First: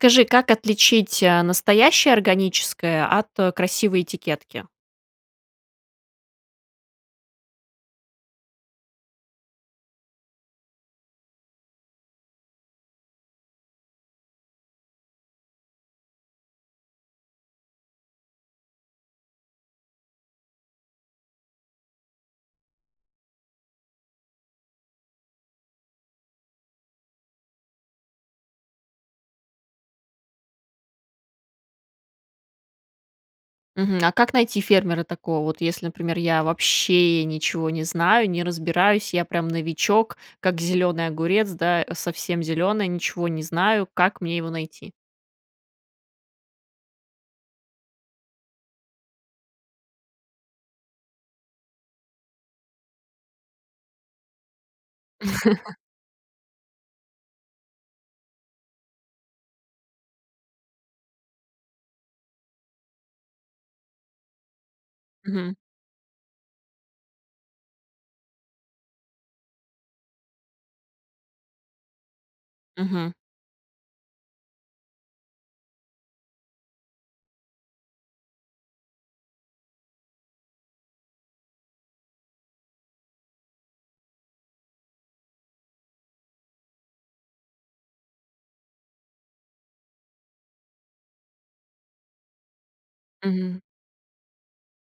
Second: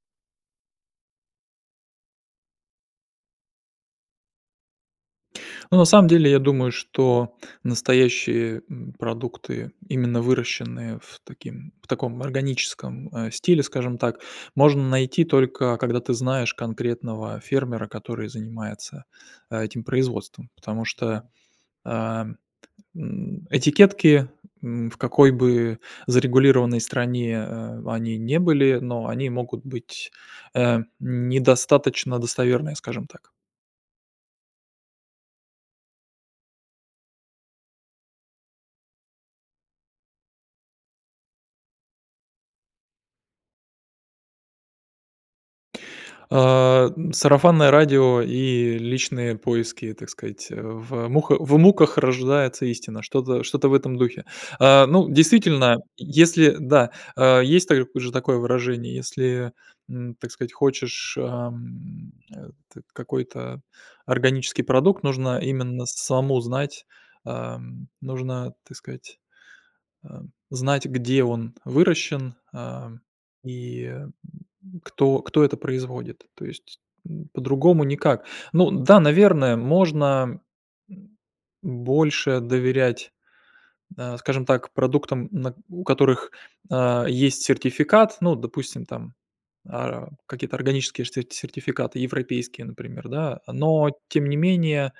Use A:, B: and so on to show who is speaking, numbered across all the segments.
A: Скажи, как отличить, а, настоящее органическое от, а, красивой этикетки?
B: Ну, на самом деле, я думаю, что настоящие, м, продукты, именно выращенные в таким в таком органическом, э, стиле, скажем так, можно найти только когда ты знаешь конкретного фермера, который занимается, а, этим производством. Потому что, ам, м, этикетки, м, в какой бы зарегулированной стране, э, они не были, но они могут быть, э, недостаточно достоверные, скажем так.
A: Мгм. А как найти фермера такого вот, если, например, я вообще ничего не знаю, не разбираюсь, я прям новичок, как зеленый огурец, да, совсем зеленая, ничего не знаю. Как мне его найти?
B: Э, сарафанное радио и личные поиски, так сказать. В муха в муках рождается истина, что-то что-то в этом духе. Э, ну, действительно, если Да. А, есть та же такое выражение, если, м, так сказать, хочешь, ам, а, т какой-то органический продукт, нужно
A: Мгм.
B: именно самому знать, ам, нужно, так сказать, а, знать, где он выращен, ам,
A: Мгм.
B: и, м, кто кто это производит. То есть, м, по-другому никак. Ну да, наверное, можно м больше доверять, а, скажем так, продуктам, на у которых, а, есть сертификат. Ну вот допустим там, а, какие-то органические штэ сертификаты, европейские, например, да.
A: Мгм.
B: Но тем не менее,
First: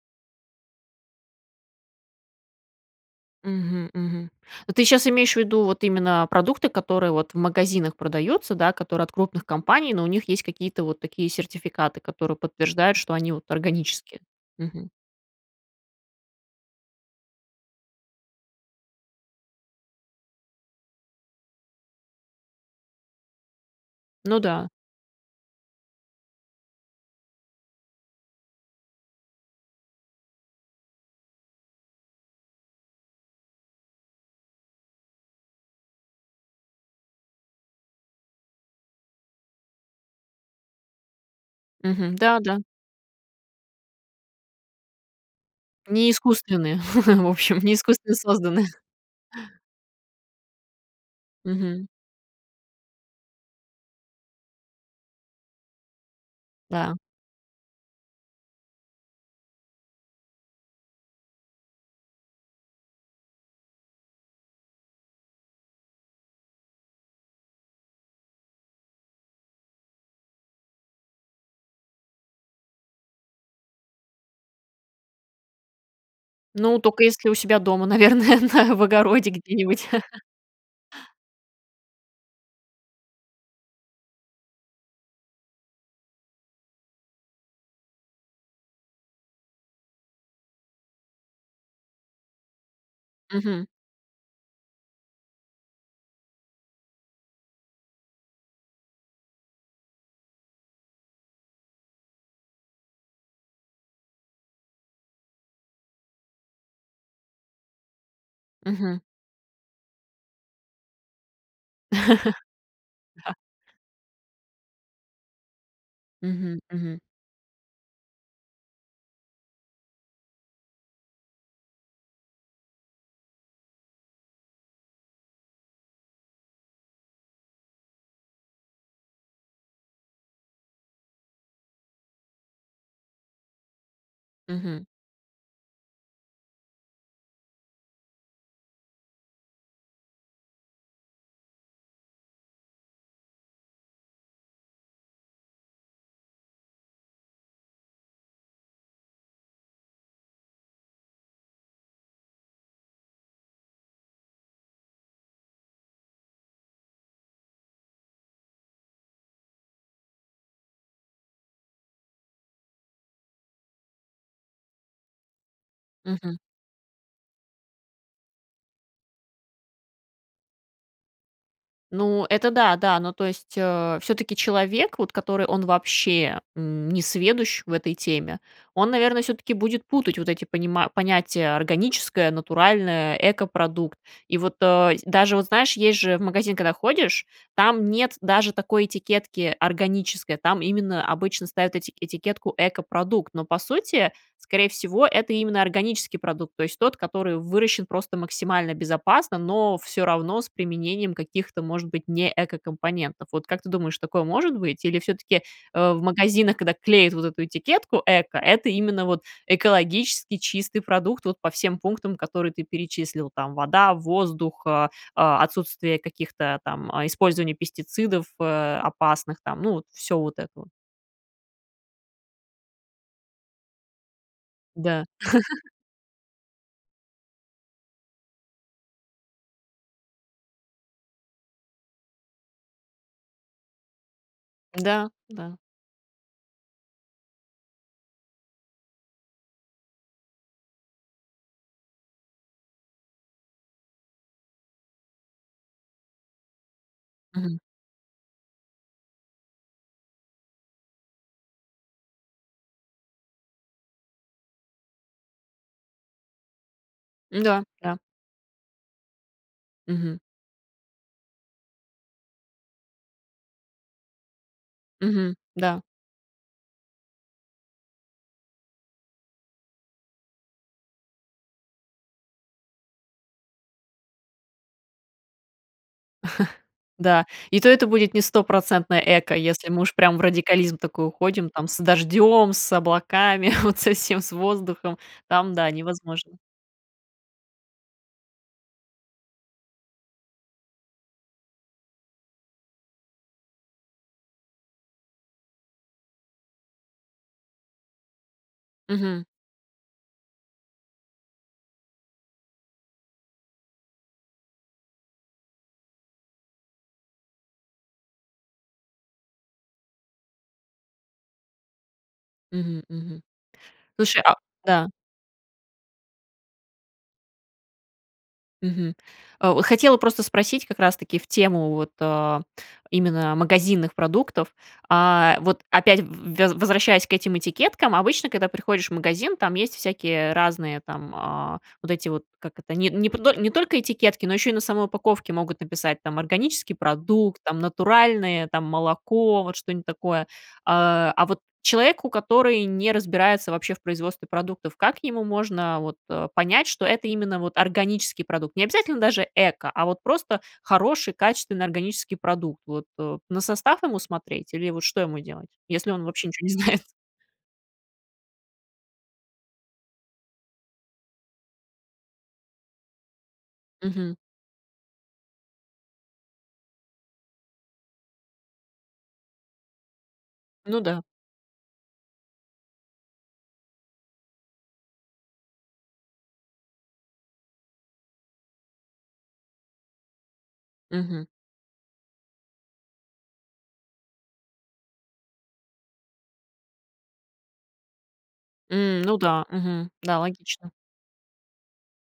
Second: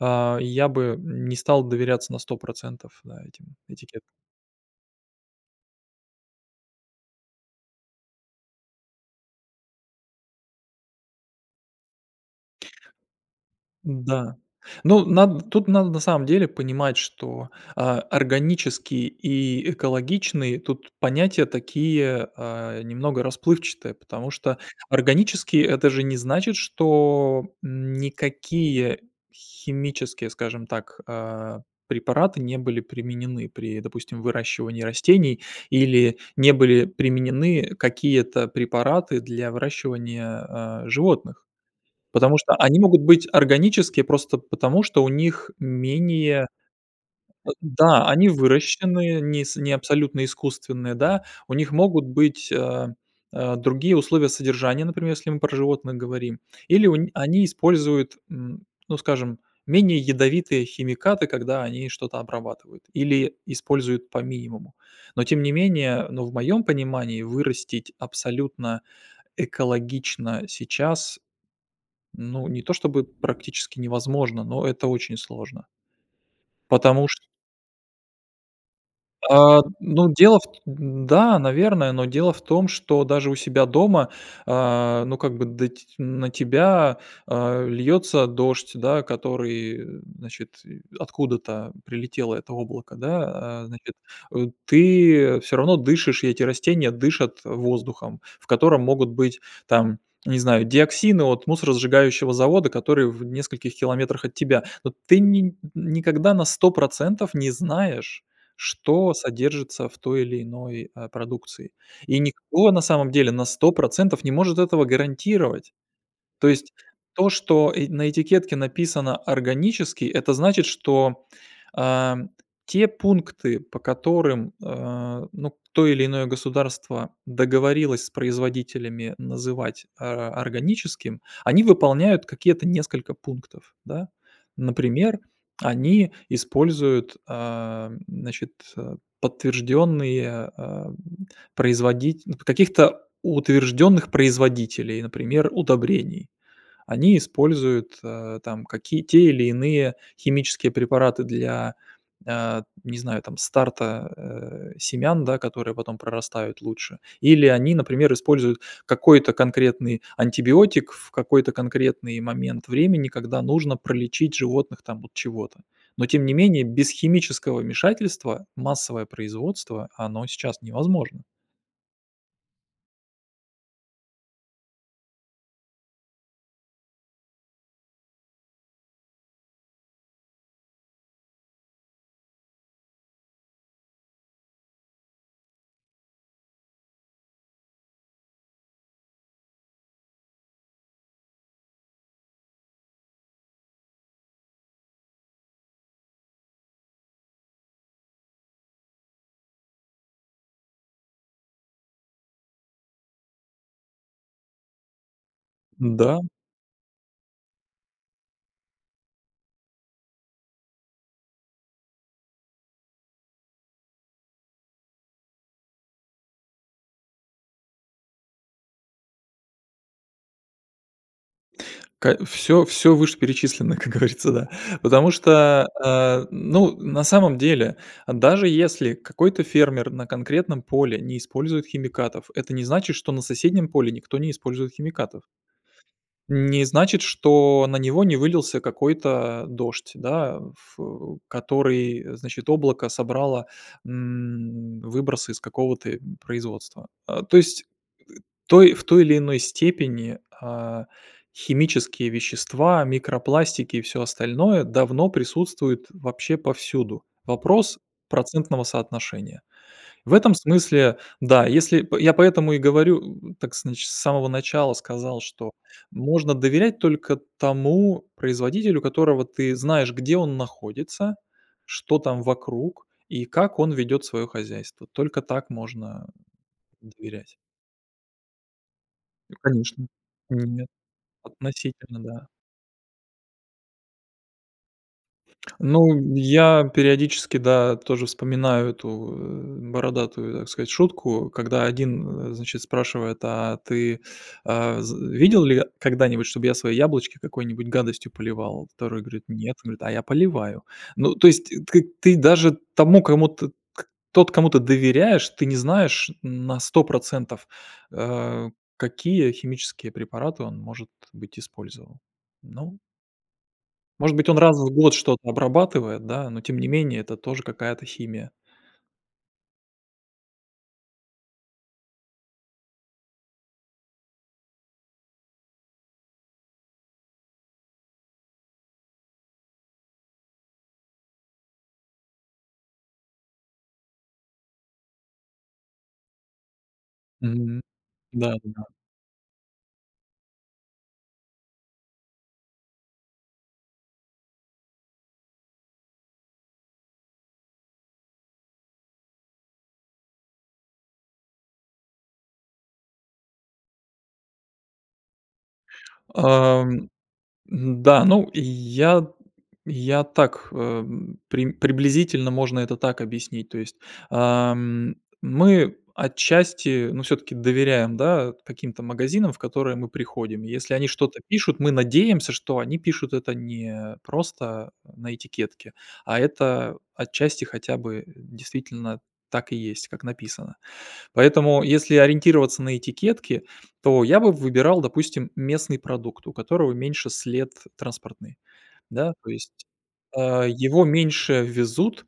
B: а, я бы не стал доверяться на 100 процентов, да, этим
A: Мгм,
B: этикеткам.
A: мгм. Ну, ты щас имеешь ввиду вот именно, а, продукты, которые вот в магазинах продаются, да, которые от крупных компаний, но у них есть какие-то вот такие сертификаты, которые подтверждают, что они вот органические.
B: Да.
A: Мгм.
B: Ну, над тут надо на самом деле понимать, что, а, органический и экологичный, тут понятия такие, а, немного расплывчатые, потому
A: Ну
B: что
A: да.
B: органические- это же не значит, что, м, никакие химические, скажем так, а, препараты не были применены при, допустим, выращивании растений, или не были применены какие-то препараты для выращивания, а, животных.
A: Мгм.
B: Потому
A: Да,
B: что
A: да.
B: они могут быть органические просто потому, что у них
A: Не
B: менее
A: искусственные, в общем, не
B: Да,
A: искусственно
B: они
A: созданы.
B: выращены, не с не абсолютно искусственные, да, у них
A: Мгм.
B: могут быть, а, другие условия содержания, например, если мы про животных говорим, или у
A: Да.
B: ни они используют, м, ну скажем, менее ядовитые химикаты, когда они что-то обрабатывают, или используют по минимуму. Но тем не менее, ну, в моем понимании, вырастить абсолютно экологично сейчас, ну, не то чтобы практически невозможно, но это очень сложно.
A: Ну, тока
B: Потому чт...
A: если у себя дома, наверное, на в огороде
B: А,
A: где-нибудь.
B: ну, дело в т н да, наверное, но дело в том, что даже у себя дома, а, ну как бы да ть на тебя, а, льется дождь, да, который, э, значит, э откуда-то прилетело это облако, да, а,
A: Мгм.
B: значит. Ты всё равно дышишь, и эти растения дышат воздухом, в котором могут быть там, не знаю, диоксины от мусоросжигающего завода, который в нескольких километрах от тебя. Но ты ни никогда на 100 процентов не знаешь,
A: Мгм.
B: что содержится в той или иной, а, продукции, и никто на самом деле
A: Да.
B: на 100 процентов не может этого гарантировать. То
A: Мгм,
B: есть
A: мгм.
B: то, что, э, на этикетке написано "органический", это значит, что, а, те пункты, по которым, а, ну, то или иное государство договорилось с производителями называть, а, органическим, они выполняют какие-то несколько пунктов, да.
A: Мгм.
B: Например, они используют, ам, значит, э, подтвержденные, а, производить н каких-то утвержденных производителей, например удобрений. Они используют, а, там какие, те или иные химические препараты для, а, не знаю, там старта, э, семян, да, которые потом прорастают лучше. Или они, например, используют какой-то конкретный антибиотик, в какой-то конкретный момент времени, когда нужно пролечить животных там от чего-то. Но тем не
A: Мгм.
B: менее, без химического вмешательства, массовое производство, оно сейчас невозможно.
A: Ну, это да да, ну, то есть, э, всё-таки человек, вот который, он вообще, м, несведущ в этой теме, он, наверное, всё-таки будет путать вот эти понима понятия: органическое, натуральное, экопродукт. И вот, э, даже, вот знаешь, есть же в магазин, когда ходишь, там нет даже такой этикетки- "органическое", там именно обычно ставят эти этикетку "экопродукт", но, по сути, скорее всего, это именно органический продукт, то есть, тот, который выращен просто максимально безопасно, но всё равно с применением каких-то, может быть, не экокомпонентов. Вот как ты думаешь, такое может быть? Или всё-таки, э, в
B: Н-да.
A: магазинах, когда клеят вот эту этикетку "эко" это именно вот экологически чистый продукт вот по всем пунктам, которые ты перечислил, там: вода, воздух, а, а, отсутствие каких-то там, а использования пестицидов, э, опасных там, ну, вот всё вот это вот?
B: Ка всё всё вышеперечисленное, как говорится, да.
A: Да.
B: Потому что, а, ну на самом деле, даже если какой-то фермер на конкретном поле не использует химикатов, это не значит, что на соседнем поле никто не использует
A: Да,
B: химикатов.
A: да.
B: Не значит, что на него не вылился какой-то дождь, да, ф э, который, значит, облако собрало, м, выбросы из какого-то, э, производства. А то
A: Мгм.
B: есть, той в той или иной степени, а, химические вещества, микропластики и всё остальное, давно присутствует вообще повсюду.
A: Н-да,
B: Вопрос
A: да.
B: процентного соотношения. В
A: Мгм.
B: этом смысле, да. Если, п я поэтому и говорю, так значит, с самого начала сказал,
A: Мгм.
B: что
A: Да.
B: можно доверять только тому производителю, которого ты знаешь, где он находится, что там вокруг, и как он ведет свое хозяйство. Только так можно, э,
A: Да.
B: доверять.
A: И то это будет не стопроцентное
B: Э,
A: эко, если мы
B: конечно,
A: уж прям в
B: нет.
A: радикализм такой уходим там, с
B: Относительно, да.
A: дождем, с облаками, вот совсем с воздухом, там, да,
B: Ну,
A: невозможно.
B: я периодически, да, тоже вспоминаю эту, э, бородатую, так сказать, шутку, когда один, э, значит спрашивает: "А ты, а, з видел ли когда-нибудь, чтобы я свои яблочки какой-нибудь гадостью поливал?" Второй говорит:
A: Мгм.
B: "Нет". Он говорит: "А я поливаю". Ну, то есть, т т к ты даже тому кому, т к тот, кому ты доверяешь, ты не знаешь, м, на 100 процентов, а, какие химические препараты он может быть использовал. Ну
A: Мгм, мгм.
B: Может
A: Слушай,
B: быть
A: а
B: он раз в
A: Да.
B: год что-то обрабатывает, да, но тем не менее это тоже какая-то химия.
A: Мгм. А, о, хотела просто спросить, как раз таки в тему вот, а, именно магазинных продуктов. А, вот опять, в в вез возвращаясь к этим этикеткам, обычно, когда приходишь в магазин, там есть всякие, э, разные там, а, вот эти вот, как это? Не не пто не только этикетки, но еще и на самой упаковке могут написать там, "органический продукт", там
B: Мгм. Да, да
A: "натуральное",
B: да.
A: там, молоко, вот что-нибудь такое. А, а вот человеку, который не разбирается вообще в производстве продуктов, как ему можно вот, а, понять, что это именно вот органический продукт, не обязательно даже эко, а вот просто хороший, качественный, органический продукт, вот, а, на состав ему смотреть, или вот что ему делать? Если он вообще ничего не знает?
B: Ам, м-да, ну я, я так, эм, прим приблизительно можно это так объяснить. То есть,
A: Мгм.
B: ам, мы отчасти, ну всё-таки доверяем, да, каким-то магазинам в которые мы приходим. Если
A: Ну
B: они
A: да.
B: что-то пишут, мы надеемся, что они пишут это не просто на этикетке, а это отчасти хотя бы действительно так и есть, как написано.
A: Мгм.
B: Поэтому, если ориентироваться на этикетки, то я бы выбирал, допустим, местный продукт, у которого меньше след транспортный,
A: М.
B: да.
A: Ну
B: То
A: да.
B: есть,
A: Мгм. Да,
B: а,
A: логично.
B: его меньше везут.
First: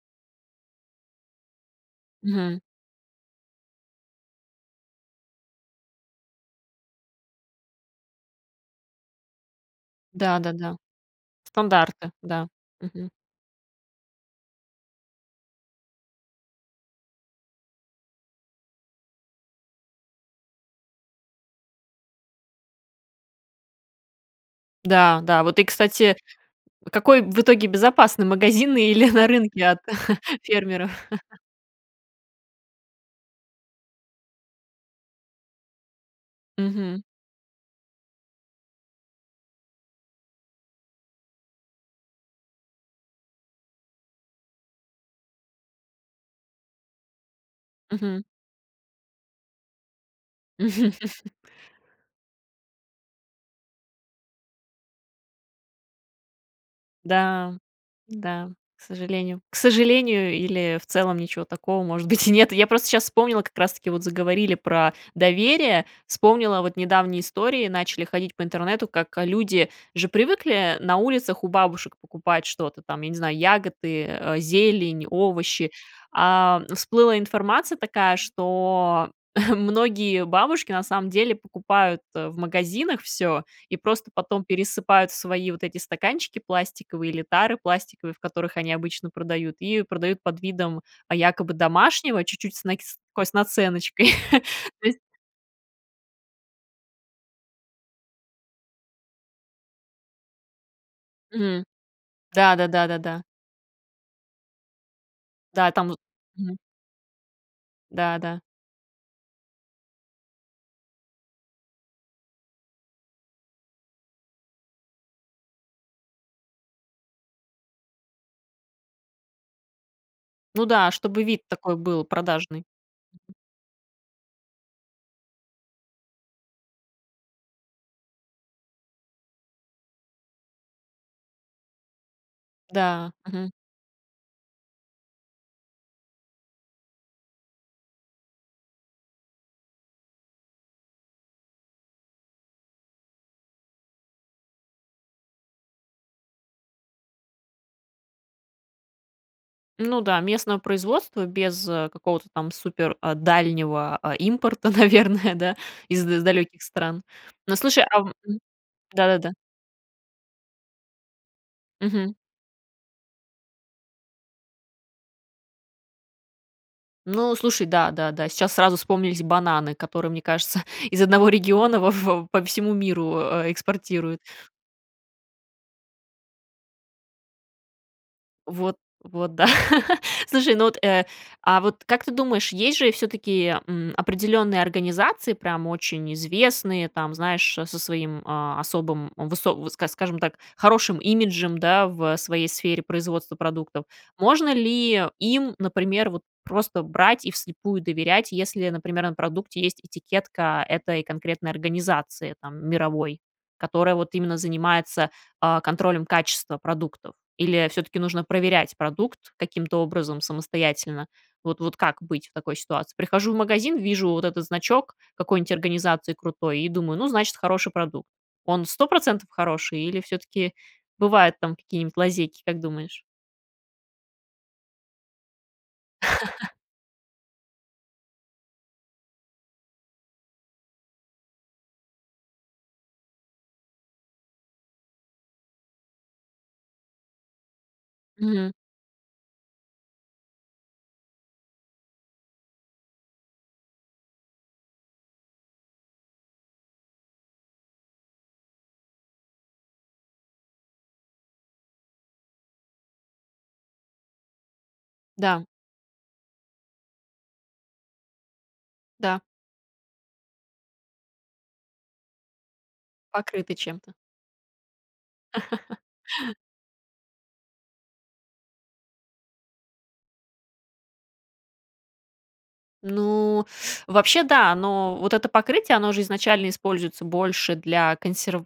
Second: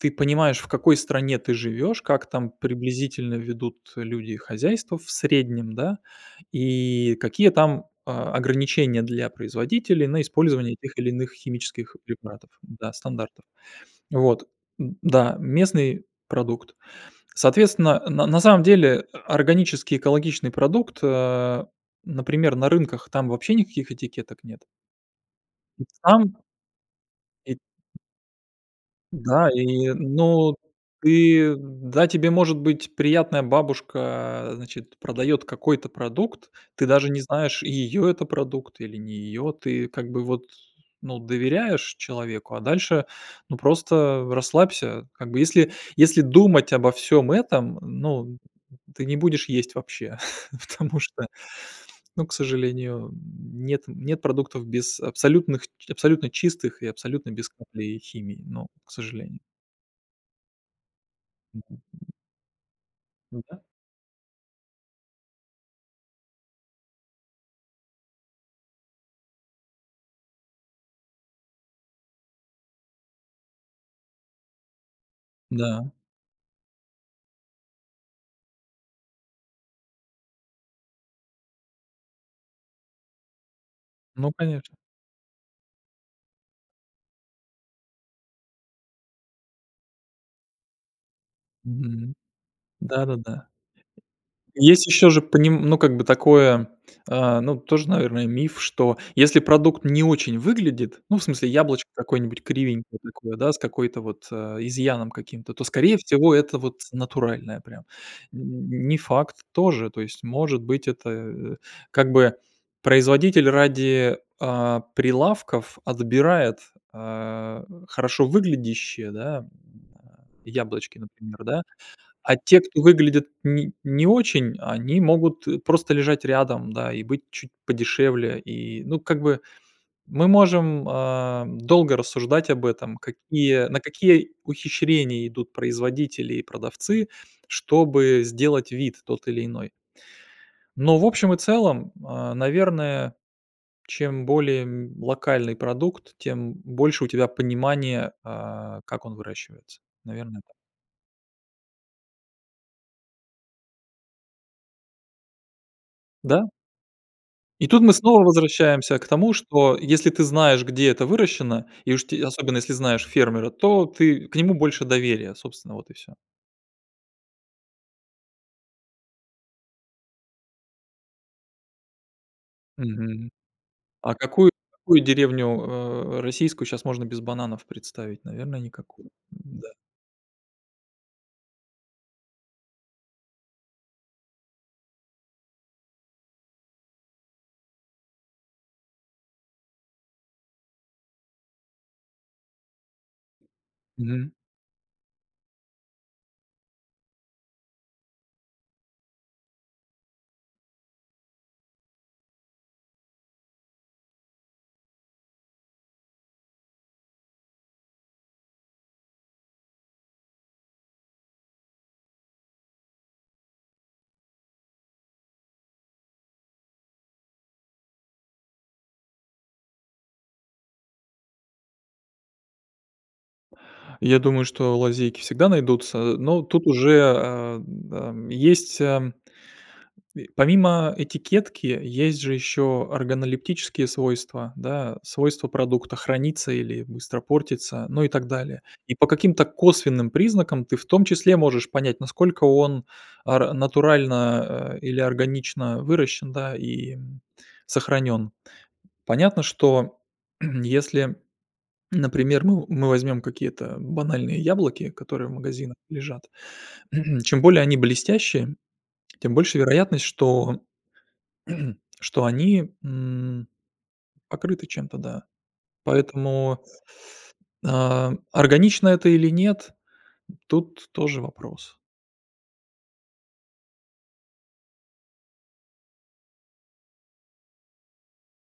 B: Ты понимаешь в какой стране ты живешь, как там
A: Мгм.
B: приблизительно ведут люди хозяйства в среднем, да, и какие там, а, ограничения для производителей на
A: Да,
B: использование
A: да-да.
B: тех или иных химических
A: Стандарты. Да.
B: препаратов, да,
A: Мгм.
B: стандартов. Вот. М, да, местный продукт. Соответственно, на на самом деле, э, органический экологичный продукт, а, например на рынках, там вообще никаких этикеток нет.
A: Да, да. Вот, и
B: И
A: кстати,
B: там
A: какой в
B: И
A: итоге безопасный магазин или на
B: Да,
A: рынке от
B: и ну,
A: фермеров?
B: ты да, тебе, может быть, приятная бабушка, значит, продает какой-то продукт, ты
A: Мгм.
B: даже не знаешь, ее это продукт или не ее. Ты как бы вот, ну, доверяешь человеку, а дальше ну, просто расслабься. Как бы если, если думать обо всём этом,
A: Мгм.
B: ну, ты не будешь есть вообще, потому что, ну, к сожалению, м, нет нет продуктов без абсолютных абсолютно чистых и абсолютно без
A: Да,
B: капли химии.
A: да,
B: Ну,
A: к
B: к сожалению.
A: сожалению. К сожалению, или, в целом, ничего
B: Мгм.
A: такого, может быть, и нет. Я просто сейчас
B: Ну
A: вспомнила, как
B: да.
A: раз таки, вот заговорили про доверие, вспомнила вот недавние истории, начали ходить по интернету, как, а, люди же привыкли на улицах у бабушек покупать что-то там, я не знаю, ягоды, э, зелень, овощи.
B: Да.
A: А всплыла информация такая, что многие бабушки, на самом деле, покупают, э, в магазинах всё, и просто
B: Ну
A: потом
B: конечно.
A: пересыпают в свои вот эти стаканчики пластиковые или тары пластиковые, в которых они обычно продают, и продают под видом, а, якобы
B: Мгм.
A: домашнего, чуть-чуть с нак с такой
B: Да-да-да.
A: наценочкой.
B: Есть
A: То есть...
B: еще же поним ну, как бы, такое, а, ну, тоже, наверное, миф, что если продукт не очень выглядит, ну, в смысле,
A: Мгм.
B: яблочко какое-нибудь
A: Да-да,
B: кривенькое
A: да-да-да.
B: такое, да, с какой-то вот э, изъяном каким-то, то,
A: Да, там
B: скорее
A: в
B: всего,
A: Мгм.
B: это вот натуральное прям.
A: Да, да.
B: М, не факт тоже, то есть может быть это, э, как бы производитель ради, а, прилавков отбирает, а, хорошо выглядящие, да, м, а,
A: Ну да,
B: яблочки,
A: чтобы
B: например,
A: вид
B: да.
A: такой был
B: А те,
A: продажный.
B: кто выглядят не не очень, они могут просто лежать рядом, да, и быть чуть подешевле. И ну как бы мы можем, ам, долго рассуждать об этом,
A: Да. Мгм.
B: какие на какие ухищрения идут производители и продавцы, чтобы сделать вид тот или иной. Но в общем и целом, а, наверное, чем более, м, локальный продукт, тем больше у тебя понимания, а, как он выращивается.
A: Ну да,
B: Наверно, так.
A: местного производства, без, а, какого-то там супер, а, дальнего, а, импорта, наверное, да, из
B: Да.
A: далеких стран. Ну,
B: И тут
A: слушай
B: мы
A: ам,
B: снова
A: мгм,
B: возвращаемся к
A: да-да-да.
B: тому, что если ты знаешь, где это выращено, и уж
A: Мгм.
B: те особенно если знаешь фермера, то ты к нему больше доверия, собственно, вот и всё.
A: Ну, слушай, да, да, да. Сейчас сразу вспомнились бананы, которые, мне кажется, из одного региона во во по всему миру,
B: Мгм.
A: а, э,
B: А
A: экспортируют.
B: какую какую деревню, а, российскую щас можно без бананов представить? Наверное,
A: Вот.
B: никакую.
A: Вот, да.
B: Н-да.
A: Слушай, ну вот, э, а вот как ты думаешь, есть же всё-таки, м, определенные организации, прям очень известные, там, знаешь, а, со своим, а, особым, высо ск скажем так, хорошим имиджем, да, в, э, своей сфере производства продуктов.
B: Мгм.
A: Можно ли им, например, вот просто брать и вслепую доверять, если, например, на продукте есть этикетка этой конкретной организации там мировой, которая вот именно занимается, а, контролем качества продуктов. Или всё-таки нужно проверять продукт каким-то образом самостоятельно? Вот вот как быть в такой ситуации? Прихожу в магазин, вижу вот этот значок какой-нить организации крутой, и думаю: "Ну, значит, хороший продукт". Он 100 процентов хороший, или всё-таки бывают там какие-нибудь лазейки, как думаешь?
B: Я думаю, что лазейки всегда найдутся, но тут уже, ам, ам, есть, ам, помимо этикетки есть же ещё органолептические свойства, да, свойства продукта храниться или быстро портиться, ну и так
A: Мгм.
B: далее. И по каким-то косвенным признакам, ты в том числе можешь понять, насколько он ар натурально, а, или органично выращен, да, и, м, сохранён. Понятно, что если, например, мы мы возьмем какие-то банальные яблоки, которые в
A: Да.
B: магазинах лежат, чем более они блестящие,
A: Да.
B: тем больше вероятность, что что они, м,
A: Покрыты чем-то.
B: покрыты чем-то, да. Поэтому, а, органично это или нет, тут тоже вопрос.
A: Ну, вообще, да, но, вот это покрытие, оно же изначально используется больше для консерв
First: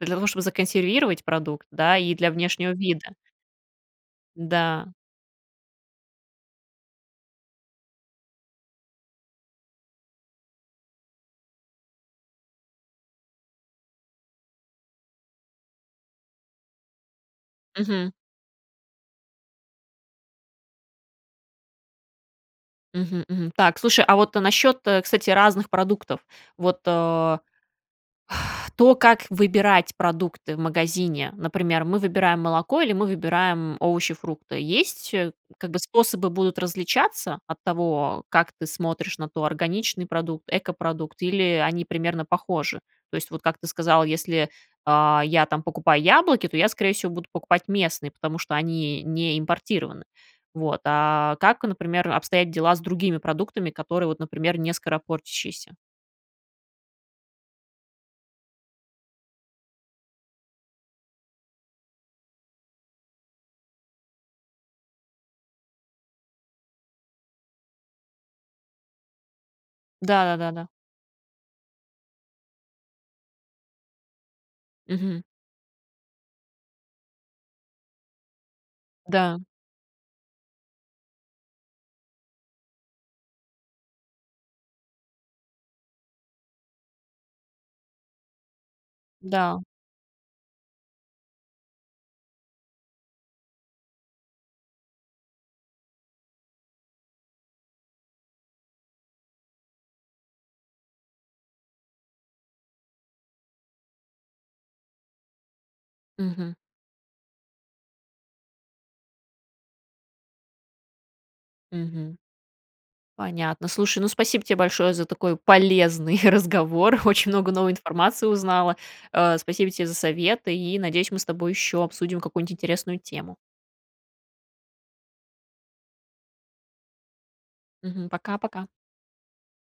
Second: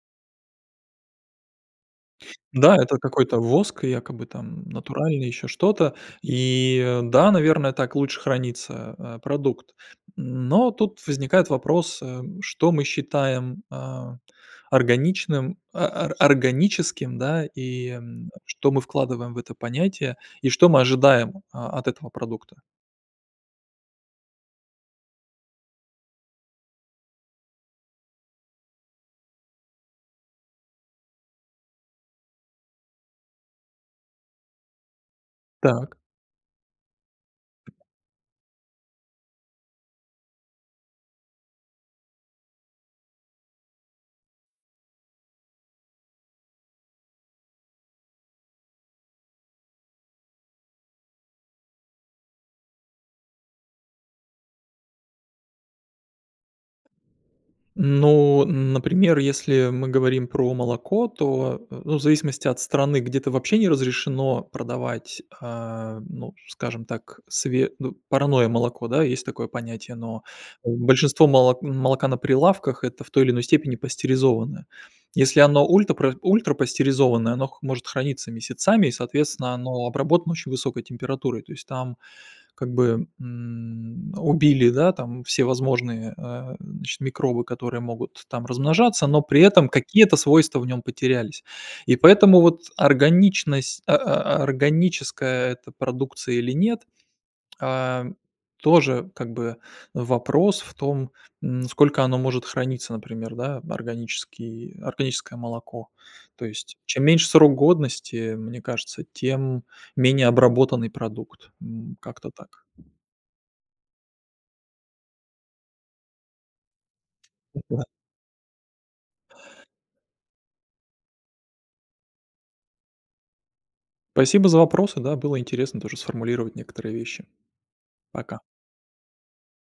A: для того, чтобы законсервировать продукт, да, и для внешнего
B: Да, это
A: вида.
B: какой-то воск, якобы там
A: Да.
B: натуральный, еще что-то, и да, наверное, так лучше хранится, а, продукт. Но тут возникает вопрос, э: что мы считаем, а, органичным, а, ар органическим, да, и,
A: Мгм.
B: м, что мы вкладываем в это понятие, и что мы ожидаем, а, от этого продукта?
A: Мгм, мгм. Так, слушай, а вот насчет, э, кстати, разных продуктов. Вот, э, то как выбирать продукты в магазине. Например, мы выбираем молоко или мы выбираем овощи, фрукты. Есть, э, как-бы
B: Так.
A: способы будут различаться, от того, как ты смотришь на то, органичный продукт, экопродукт, или они примерно похожи? То есть, вот, как ты сказал, если, э, я там покупаю яблоки, то я скорее всего, буду покупать местные, потому что они не импортированы. Вот, а как, например, обстоят дела с другими продуктами, которые, вот, например, не скоропортящиеся?
B: Ну, например, если мы говорим про молоко, то, ну, в зависимости от страны. Где-то вообще не разрешено продавать, э, ну скажем так, све ну, парное молоко. Да, есть такое понятие. Но,
A: Да, да-да-да.
B: большинство моло молока на прилавках- это в той или иной степени пастеризованное.
A: Мгм.
B: Если оно ультрапра ультрапастеризованное, оно х может храниться месяцами и
A: Да.
B: соответственно оно обработано очень высокой температурой. То есть, там, как бы, м. Убили, да, там все возможные, э, значит, микробы, которые могут там размножаться, но при
A: Да.
B: этом какие-то свойства в нём потерялись. И поэтому вот, органичность, а а органическое это продукция или нет, а, тоже как бы, вопрос в том, м, сколько оно может храниться, например, да, органический органическое молоко. То
A: Мгм.
B: есть. Чем меньше срок годности, э, мне кажется, тем менее обработанный продукт. М,
A: Мгм.
B: как-то так.
A: Понятно. Слушай, ну, спасибо тебе большое за такой полезный разговор. Очень много новой
B: Да.
A: информации узнала. А, спасибо тебе за советы, и, надеюсь, мы с тобой ещё обсудим какую-нибудь интересную тему.
B: Спасибо за вопросы, да было интересно тоже сформулировать некоторые вещи.
A: Мгм.
B: Пока.
A: Пока-пока.